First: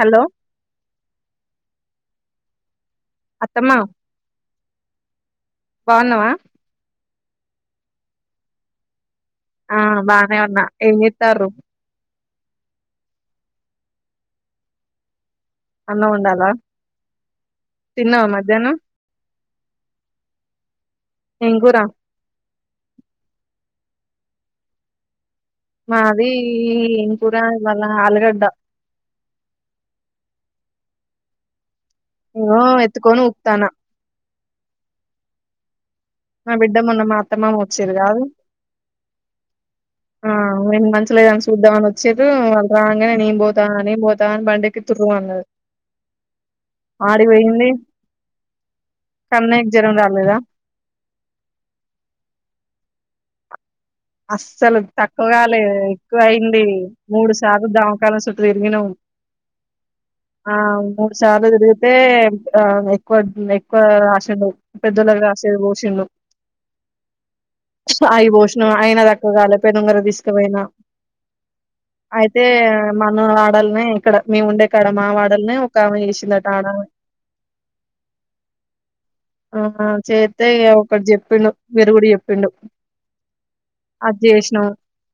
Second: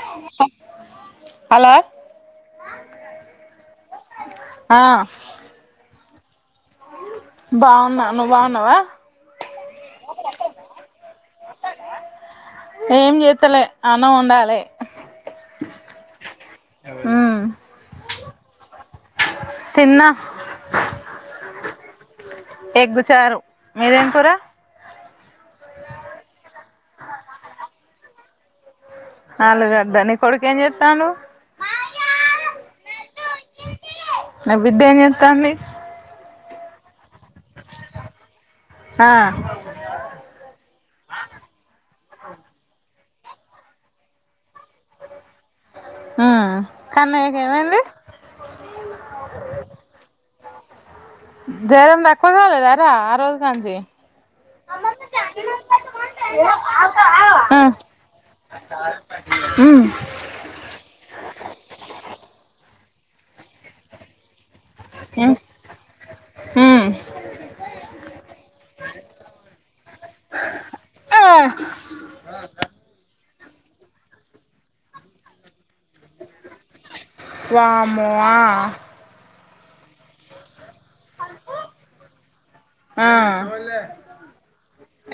Hello hello అత్తమ్మా ఆ ఆ బాగున్నావా బాగున్నా నువ్వు బాగున్నావా ఆ బానే ఉన్నా ఏం చెస్తారు ఏం చేస్తలే అన్నం ఉండాలి అన్నం వండాలా ఉమ్ తిన్నావా మరి దనా తిన్నా ఏం గూరా ఎగ్గుచారు మీరేం కూరా మాది ఈ ఇం కూరా ఇ మల్ ఆలుగడ్ డా ఆలుగడ్డ నీ కొడుకు ఏం చెత్తాండు ఇగో ఎత్తుకోనీ ఉప్తానా నా బిడ్డ ఏం చేస్తాంది ఆ బిడ్డ మొన్న మాత్తమామ వచ్చిరూ కాదు హా ఆ నేను మంచిలేదని చూద్దాం అని వచ్చిరు వాళ్ళు రాగానే నేను పోతా నేను పోతా అని బండి ఎక్కి తుర్రు మన్నది మ్మ్ కన్నయ్యకి ఆడిపోయింది ఏమైంది కన్నయకి జరం రాలేదా జ్వరం తక్కువ కాలేదరా ఆ రోజు కాంచి అస్సలు తక్కువగా లే ఎక్కువ అయింది మూడు సార్లు దమకాలం చుట్టూ తిరిగినాం ఆ మూడు సార్లు తిరిగితే ఆ ఎక్కువ ఆశలు పెద్దలగా ఉమ్ రాషే పోషిండు ఉమ్ సో అవి పోషి అయినా తక్కువ గాలే పెను ఉంగరం తీసుకుపోయినా అయితే మనం మా ఆడల్నే ఇక్కడ మేము ఉండే కాడ మా వాడల్నే ఒకమె చేసిందిట ఆడాలని వఅమో ఆ ఆహ చేతే ఒకటి చెప్పిండు వీరుగుడు చెప్పిండు ఆ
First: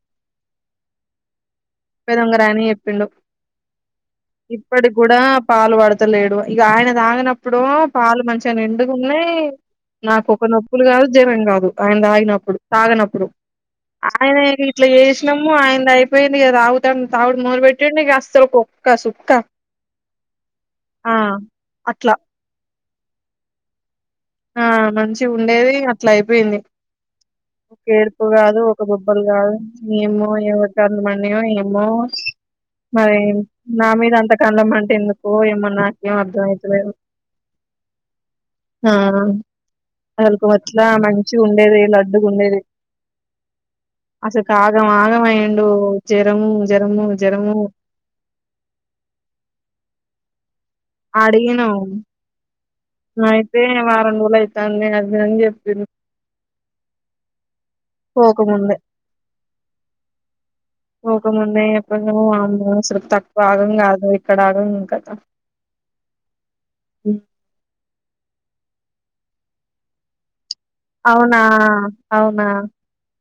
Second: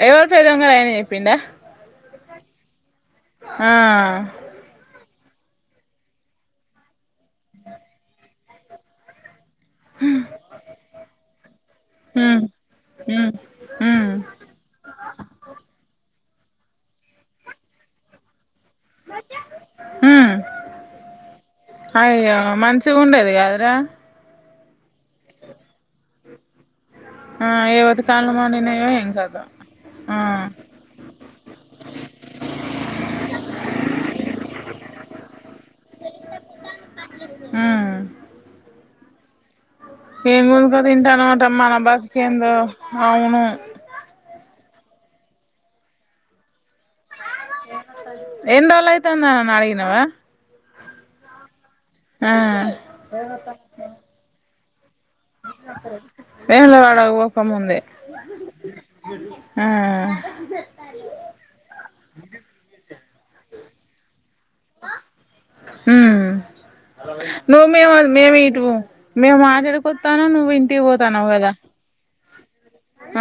ఎవ ఏదంగరయని చెప్పిడా పెన్ను ఉంగరం అని చెప్పిండు ఇప్పుడు కూడా పాలు పడతలేడు ఇక ఆయన దాగన ఇప్పుడు పాల మంచి చాలా నిండుగున్నయి నాకు ఒక నొప్పులు కాదు జ్వరం కాదు ఆయన హ్మ్ తాగినప్పుడు తాగనప్పుడు హ్మ్ హ్మ్ ప్పుడు ఆయన ఇట్లా చేసినము ఆయనది అయిపోయి రావుతం తాగుడు మొదల పెట్టిండు ఇగ అస్సలుకు ఒక్క సుక్క హమ్ ఆ అట్లా అయ్యో మంచి మంచిగ ఉండేది కాదరా ఆ మంచిగ ఉండేది అట్లా అయిపోయింది. ఆ ఒక ఏవతి ఏడుపు కాళ్ళు కాదు ఒక మండినయో ఏం బొబ్బలు కథో కాదు ఆ ఏమో ఏవరి కండ్లుమడినయో ఏమో మరి నా మీద అంత కళ్ళ మంట ఎందుకో ఏమ నాకేమ్ అర్ధమయిత లేదు. హ్మ్ ఆ ఏం అసలుకు గుంజుక అట్లా మంచి తింటానవట మన ఉండేది లడ్డుగా బతుకేందో ఉండేది అవును అసలు ఆగం ఆగమయిండు జరము జరము ఏన్ రోజులు అయితంది అని అడిగినవ అడినమ్ అయితే వారంరోలు అయితుంది. తాను తిన్నది వెేములవాడ వొక ముందే పోకముందే ఆ పోకముందే ఎప్పటి నుంచో అమ్మే అసలు తక్కువ. ఆగం కాదు ఎక్కడ ఆగం ఏం కత హమ్ నువే మే అ మేమే ఇటువొమ్. మేము మాట్లాడుకుతాను నువ్వు ఇ అవునా అవునా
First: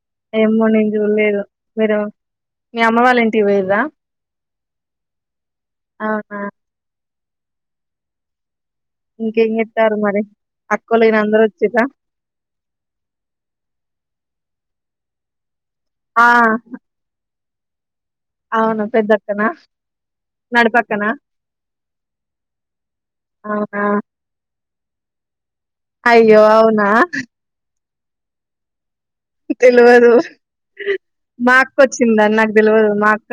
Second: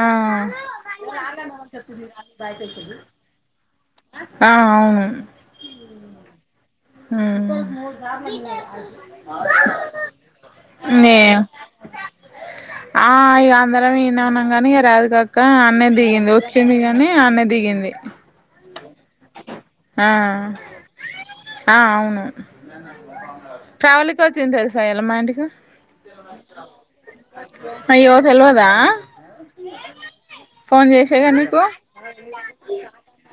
ఆ ఏమో నెన్ చూడలేదు మీరు మీ అమ్మ వాళ్ళ ఏంటి పోయిన్రా. ఆ అవును అవునా హ ఇంకేం చెత్తారు మరి అక్కోళ్ళు న గిన అందరు వచ్చిర్రా ఆ ఇ అందరము ఇడనే ఉన్నాము కాని ఇరాదికా అక్క ఆ నెన్దిగింది వచ్చింది కానీ అ దిగింది అవునా పెద్దక్కనా ఆ నడిపక్కనా ఆ అవును అవునా శైల మాంటికి అయ్యో అవునా [inaudible] అ్యయ్యో తెల్వదా తెలియదు ఫోన్ చేసేగా మాకుచ్చిందాని నాకు తెలియదు మాకు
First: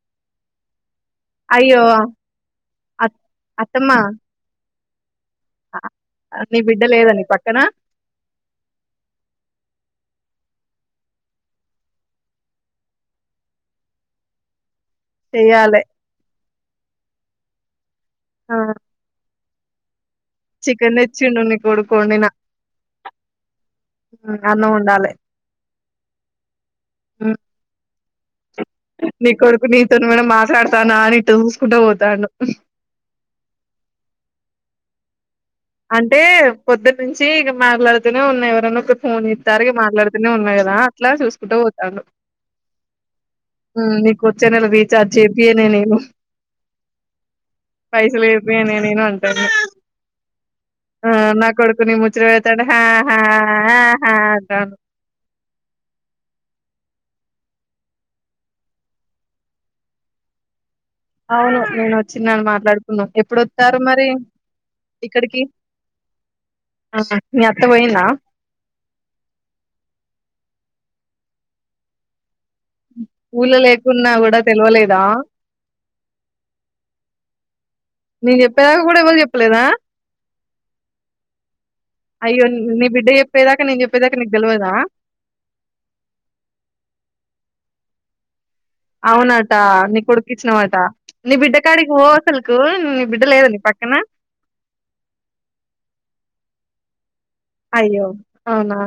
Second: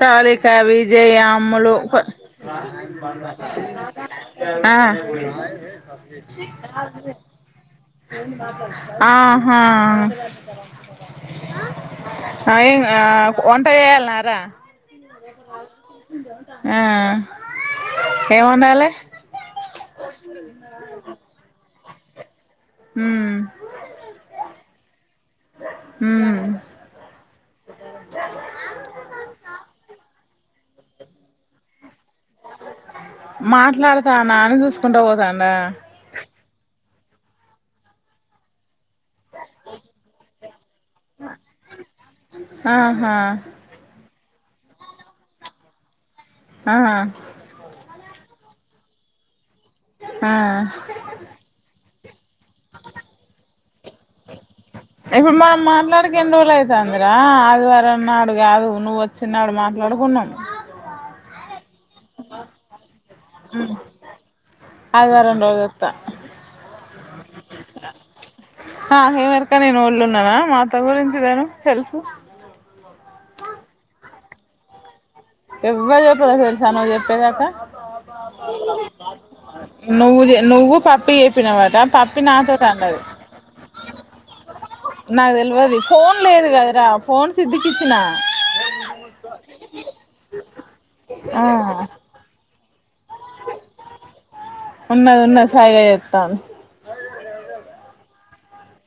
పవలిక విజయ్ అమ్లు అయ్యో అ అత్తమ్మ ఆ నీ బిడ్డ లేదా నీ పక్కన ఆహా [inaudible] ఆ ఏంగ్ ఒంట చేయాలన్నారా చెయ్యాలే [inaudible] ఆ ఆ ఏమంటాల చికెన్ తెచ్చి ఉండండి మీ కొడుకు కోడి నా మ్మ్ అన్నండాలి హ ఆ [inaudible] నీ కొడుకు నీతోను మాట్లాడతాను అని చూసుకుంటే పోతాను మాట్లాడతాను అని చూస్త ఉండ పోతను అంటే పొద్దు నుంచి ఇక మాట్లాడుతూనే ఉన్నాయి ఎవరని ఒక ఫోన్ ఇ తారికి మాట్లాడుతూనే ఉన్నాయి కదా అట్లా చూసుకుంటూ పోతాడు ఆహా కొచ్చేన రిచార్జిచేబియేనే నను ఆ పైస లేదు అని నేను అంటాను ఆ ఆ నా కొడుకుని ము చిర్ ఐతడు హ్యా హ్యా [unintelligible] ఇప్పుడు మనం మాట్లాడక ఎన్ని రోజులు ఐతాందిరా ఆదివారం నాడు గాదు నువ్వు వచ్చిన‌్నాడు మాట్లాడుకున్నాం అవును నేను వచ్చిండని మాట్లాడుకున్నాం ఎప్పుడొత్తారు మరి అదివారం ఇక్కడికి రోజొత్తా మీ అత్త పోయిందా ఆహ్ ఏం ఎరుక నేనోళ్ళున్నానా మా అత్త గురించి దేను తెలుసు ఊల లేకున్నా కూడా తెల్వలేదా ఎవ్వలూ చెప్పలే తెలుసా నువ్వు చెప్పేదాకా నేను చెప్పేదాకా కూడా ఎవరు చెప్పలేదా నువ్వు చె నువ్వు పప్పి చెప్పినవ్ అట పప్పి అయ్యో నాతోటి నీ అన్నది బిడ్డ చెప్పేదాకా నేను చెప్పేదాకా నీకు తెలవదా నాకు తెల్వది ఫోన్ లేదు కదురా ఫోన్ సిద్ధికిచ్చినా అవునట నీ కొడుక్కిచ్చినవా నీ బిడ్డ ఆ కాడికి పో అసలు కు ని ఉన్నది ఉన్నది సైగ చేత్తాన్ అయ్యో అవునా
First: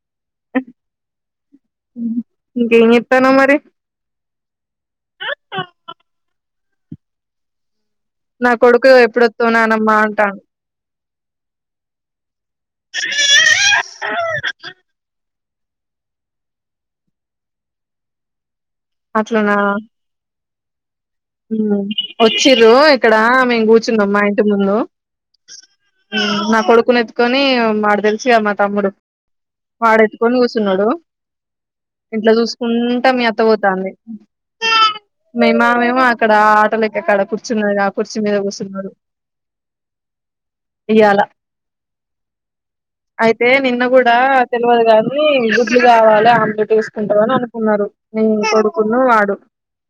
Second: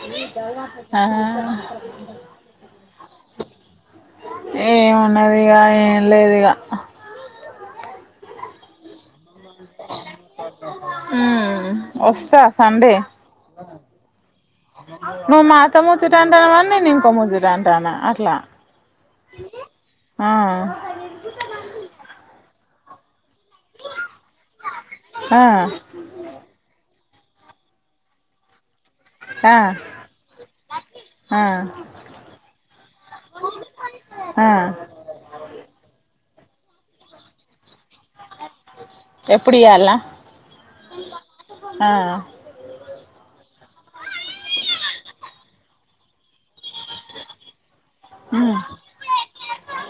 ఆహ్ తనావు మరి ఏమున్నది ఇగ ఏం లేదు ఇగ నా కొడుకు ఎప్పుడో తోనా నాకు మాట ఉమ్ వస్తా సండే నువ్వు మాతో ముచ్చట అంటానావని నేను ఇంకో ముచ్చట అంటానా అట్లా అట్లనా ఆ వచ్చిర్రు ఇక్కడ మేం కూర్చున్నాం మా ఇంటి ముందు ఆ నా కొడుకు నెత్ కొని మాడు తెలుసుగా మా తమ్ముడు ఆ వాడు ఎత్తుకొని కూసున్నాడు ఆ ఇంట్లో చూసుకుంటా మీ అత్త పోతాంది ఆ మీ మామేమో క్కడ ఆటలెక్కే కాడ కుర్చున్నది గా ఎప్పుడు ఇయ్యాలనా ఇయ్యాల ఆ అయితే నిన్న గూ డా తెల్వదు గానీ గు జులు కావాలి అందు తీసుకుంటావ అని అనుకున్నారు నేను ఉమ్ కొడుకున్న వాడు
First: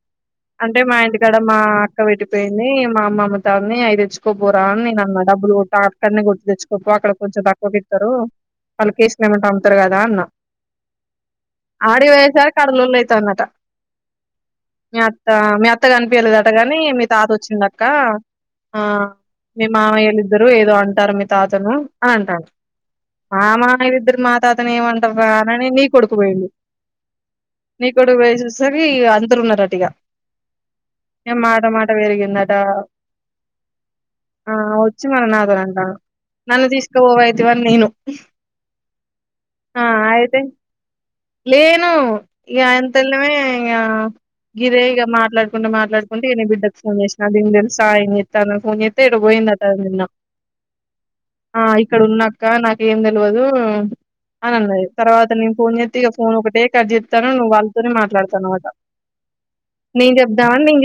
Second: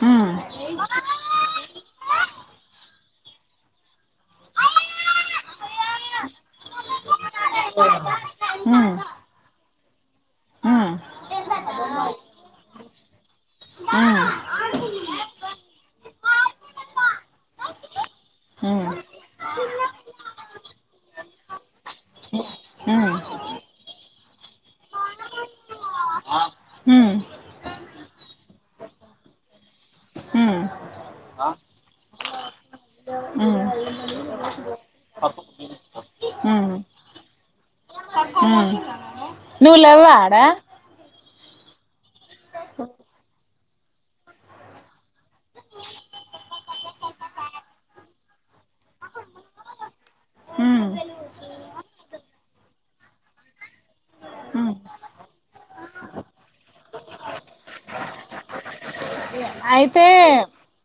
ఉమ్ అంటే మా ఇంటి ఆ అక్క విడిపోయింది మా మమతా ని అయి వచ్చు తక్కువ పోరా అని నేను అన్నా డబ్బులు కొట్ట అక్కడనే కొట్టి తెచ్చుకోప్పు అక్కడ కొంచం తక్కువ ఇత్తారు ఉమ్ వాళ్ళకేసినమంట ఇత్తారు కదా అన్న ఆడి పోయెసరికి ఆడ లొల్లి అయితాంది అంట ఉమ్ ఉమ్ ఉమ్ ఉమ్ ఉమ్ మీ అత్త అత్త కనిపియలేదు అంటగాని మీ తాత వచ్చిందక్క ఆ మీ మామయ్యళిద్దరు ఏదో అంటారు మీ తాతను అని అంటాడు ఉమ్ మా మామ మా తాత అతను ఏమంటారు అనిని నీ కొడుకు పోయిండు నీ కొడుకు పోయిసేసరి అందరు ఉన్నారట ఇగా ఏ మాట మాట పెరిగింద ఉమ్ ఉమ్ ఆ వచ్చి మన నాద అంట నన్ను తీసుకుపోవాయితివే అని నేను ఉమ్ నువ్వు ఆ లేవ్వా ఆడ అయితే లేను ఇ ఎంతల్వే గిరేగ మా మాట్లాడుకుంట మాట్డుకుంటే ఈ బిడ్డకి ఫోన్ చేసినా దీ తేల్స్ సాయం చే తన ఫోన్ చెత్తే ఎడపోయిందట నిన్న ఉమ్ ఆ ఇక్కడ ఉన్నా అక్క నాకు ఏంది తెల్వదు అని ఉమ్ అన్నది తరువత నేను ఫోన్ చెత్ ఒకటే కథ చెప్తాను నువ్వు వాళ్ళతోనే మాట్లాడతున్నావు అట అయితే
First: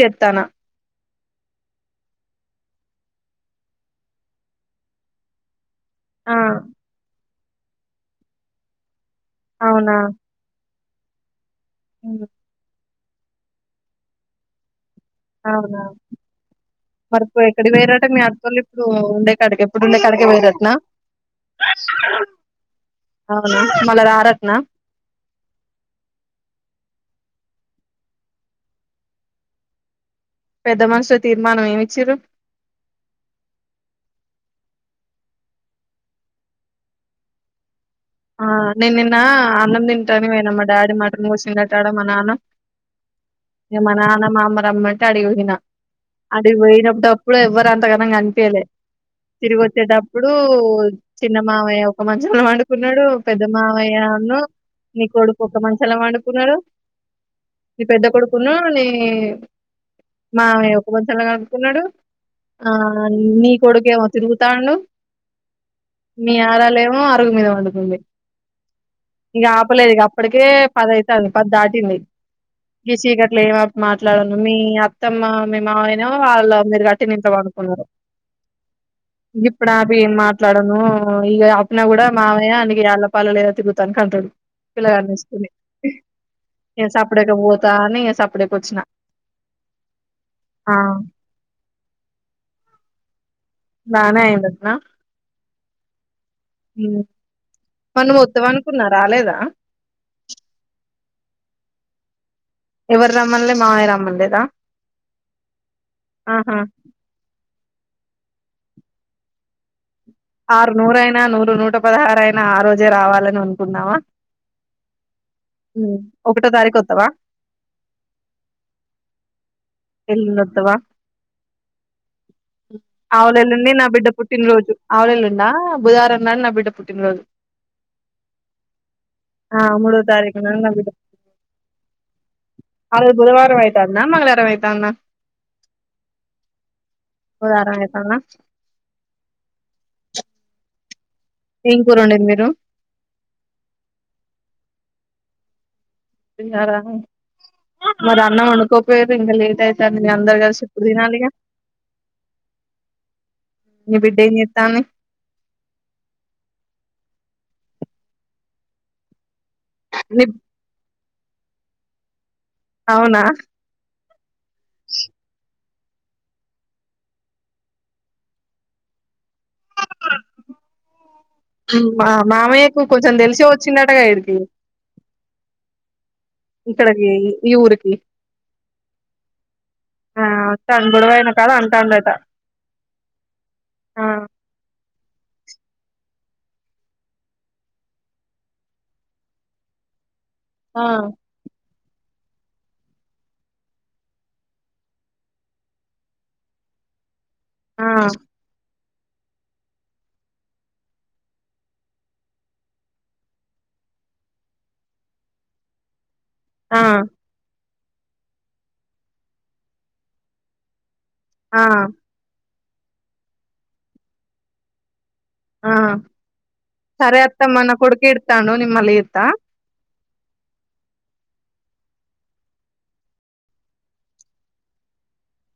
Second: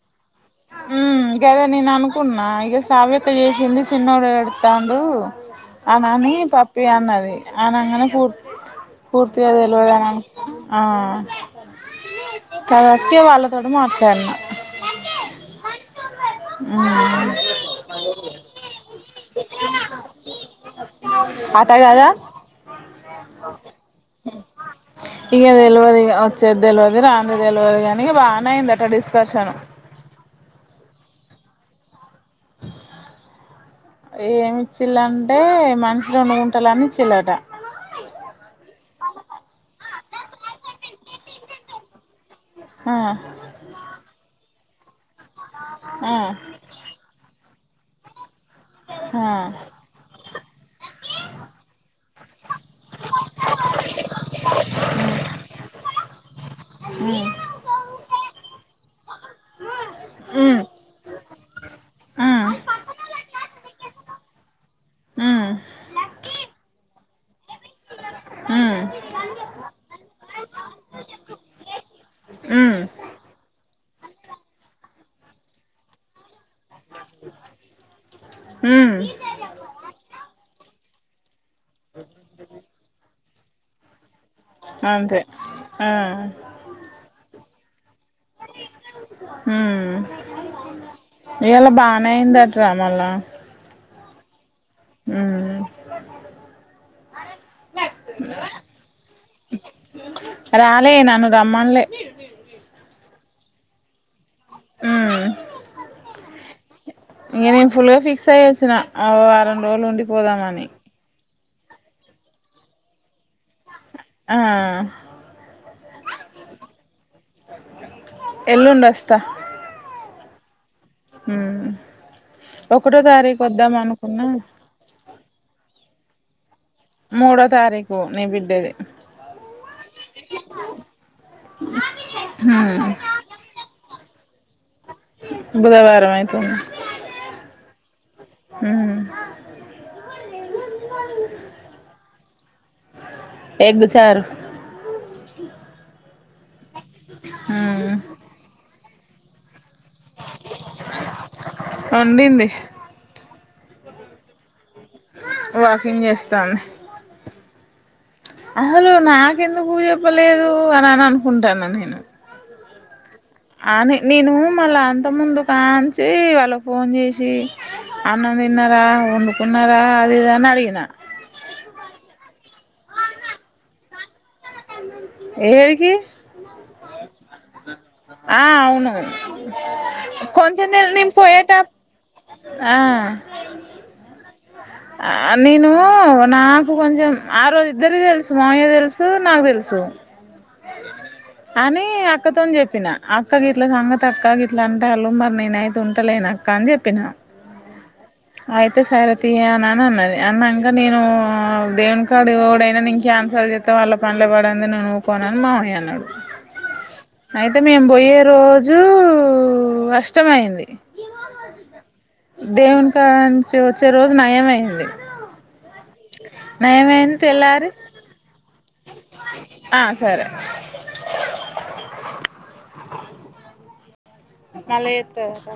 చేత్తాన్న ఆహ్ గదా నేను అనుకున్నా ఇక సావి పక్క చేసింది చిన్నోడు ఏడుతాండు అనాని ఆ పప్పి అన్నది అనంగానే కు పూర్తిగా తెలవదు నాకు ఆ అవును ఉక్కే వాళ్ళా తోటిడ మాట్లాన్నా అవునా ఉమ్ మరి ఇప్పుడు ఎక్కడికి పోయిండ్రీ అట మీ అత్తోళ్లు ఇప్పుడు ఉండే కాటికే ఎప్పుడు ఉండే కాటికే పోయిండ్రి అట నా అట కదా అవునా మల్లా రారు అట నా రాంధ తెలియదు కానీ బాగానే అయిందిట డిస్కర్షన్ పెద్ద మనుషుల తీర్మానం ఏమి ఇచ్చిండ్రు. ఏమిచ్చిల్లంటే మనుషులును గుంటాల అనిచిల్లట ఆ నే నిన్న అన్నం తింటానివేన మా డాడీ మ ో సింగ తాడ మానాన్న ఆ ఏ మానాన్న మా అమ్మ అమ్మాట ఆడి ఊగిన ఆ అది పోయినప్పుడు అప్పుడు ఎవ్వరు దాంతో ఏ పని కాదు పే ఆ తిరుగుతే డబ్బ ఇప్పుడు చిన్నమావయ్య ఒక మంచి డుకున్నాడు పెద్ద మామయ్యను నీ కొడుకు ఒక మంచంలో పడుకున్నాడు ఉమ్ నీ పెద్ద కొడుకును నీ ఉమ్ మామయ్య ఒక మంచంలో పడుకున్నాడు ఉమ్ ఆ నీ కొడుకునేమో తిరుగుతాండూ ఉమ్ నీ ఆలాలేమో మీ పడుకుంది హ ఇప్పటికే పదైతంది పది దాటింది ఉమ్ ఈ సీకట్లో ఏమి మాట్లాడను మీ అత్తమ్మ మీ మావయ్య నేమో వాళ్ళ మీరు గట్టి నింట్లో పడుకున్నారు ఉమ్ ఇప్పుడు ఆపి మాట్లాడను ఇక అప్పున కూడా మామయ్య ఆనకి యాళ్ళపాల లేదా తిప్పుదానికి అంటాడు అంతే పిల్లగానేసుకుని ఆ నెన్ సపరేట్ గా పో తా న అసప్పుడ కుచ్చనా ఇవలా బాగానే అయిందా డ్రామలా బానే అయ్యిండు హ్మ్మ్ మనమొద్దం అనుకున్నారా లేదా పలె ఎవరు రామన్లే మావయరమ్మన్లేదా అ ఆహా ఇంక నేను ఫుల్గా ఫిక్స్ అయ్యి వచ్చినా ఆ వారం రోజులు ఉండి ఆరు నూరయినా నూ నూట పదహారు అయిన ఆ రోజే రావాలని అనుకున్నావా ఆ ఒకటో తారీకు వస్తావా ఎల్లుండి వస్తా ఎల్లుండి వస్తావా ఉమ్ ఒకటో తారీఖు ఆవులెల్లుండి వద్దాం నా బిడ్డ అనుకున్నా పుట్టినరోోజు ఆవులెల్ళండి డా బుధారం నాడు నా బిడ్డ పుట్టిన రోజు మూడో తారీఖు నీ బిడ్డది ఆ మూడో తారీఖు న విధ ఉమ్ అ బుధవారం అయితాది నా మంగళారం అ బుధవారం అతుంది రారాత అ ఏం కూరండేది మీరు ఎగ్గు చారు విర ఉమ్ మరి అన్న ఉనకో వేరు లేట్తే త మీ అందరగాసిప్పు దనాలిగా వండింది ఇ బిడ్డఎంజేతంది వాకింగ్ చేస్తాను అసలు నా క ఎందుకు పువ నీ చెప్పలేదు అని అన్నాను హుందాన నేను అవునా అని నేను మలా అంత మ దుకాన్ వచ్చి వాళ్ళకి ఫోన్ చేసి అన్నం తిన్నారా వండుకున్నారా అది ఇదా అని అడిగిన మామయ్యకు కొంచెం తెలిసి వచ్చిన అకి ఏరికి ఇక్కడికి ఈ ఊరికి ఆ అవును ఆ కొంచెం నేల వత్తాండు నిం గొడవైన కాడ పోయట అంటాండట ఆ ఆ నేను నాకు కొంచెం ఆ రోజు ఇద్దరికి తెలుసు మాయ్య తెలుసు నాకు తెలుసు ఆ అని అక్కతోని చెప్పిన అక్క గ ఇట్లా సంగతి అక్క గ ఇట్లా అంటే వాళ్ళు మరి నేనయితే ఉంటలేను అక్క అని చెప్పినా ఆ ఆయితే సార తీ అనని అన్నది అన్నాంక నేను దేవుని కాడుయుడైనా ఇంకా కన్సల్ చేస్తతే వాళ్ళ పనుల పడింది నేనుఊరు కోనని మామయ అన్నాడు. ఆ అయితే మేము పోయే రోజు అష్టమ అయింది ఆ దేవు కాళ వచ్చ రోజు నయం అయింది ఆ సరే అత్తమ్మ నా కుడుకిడతాను నిమ్ మల ఇత్తా ఆ సరే మాళయతే రా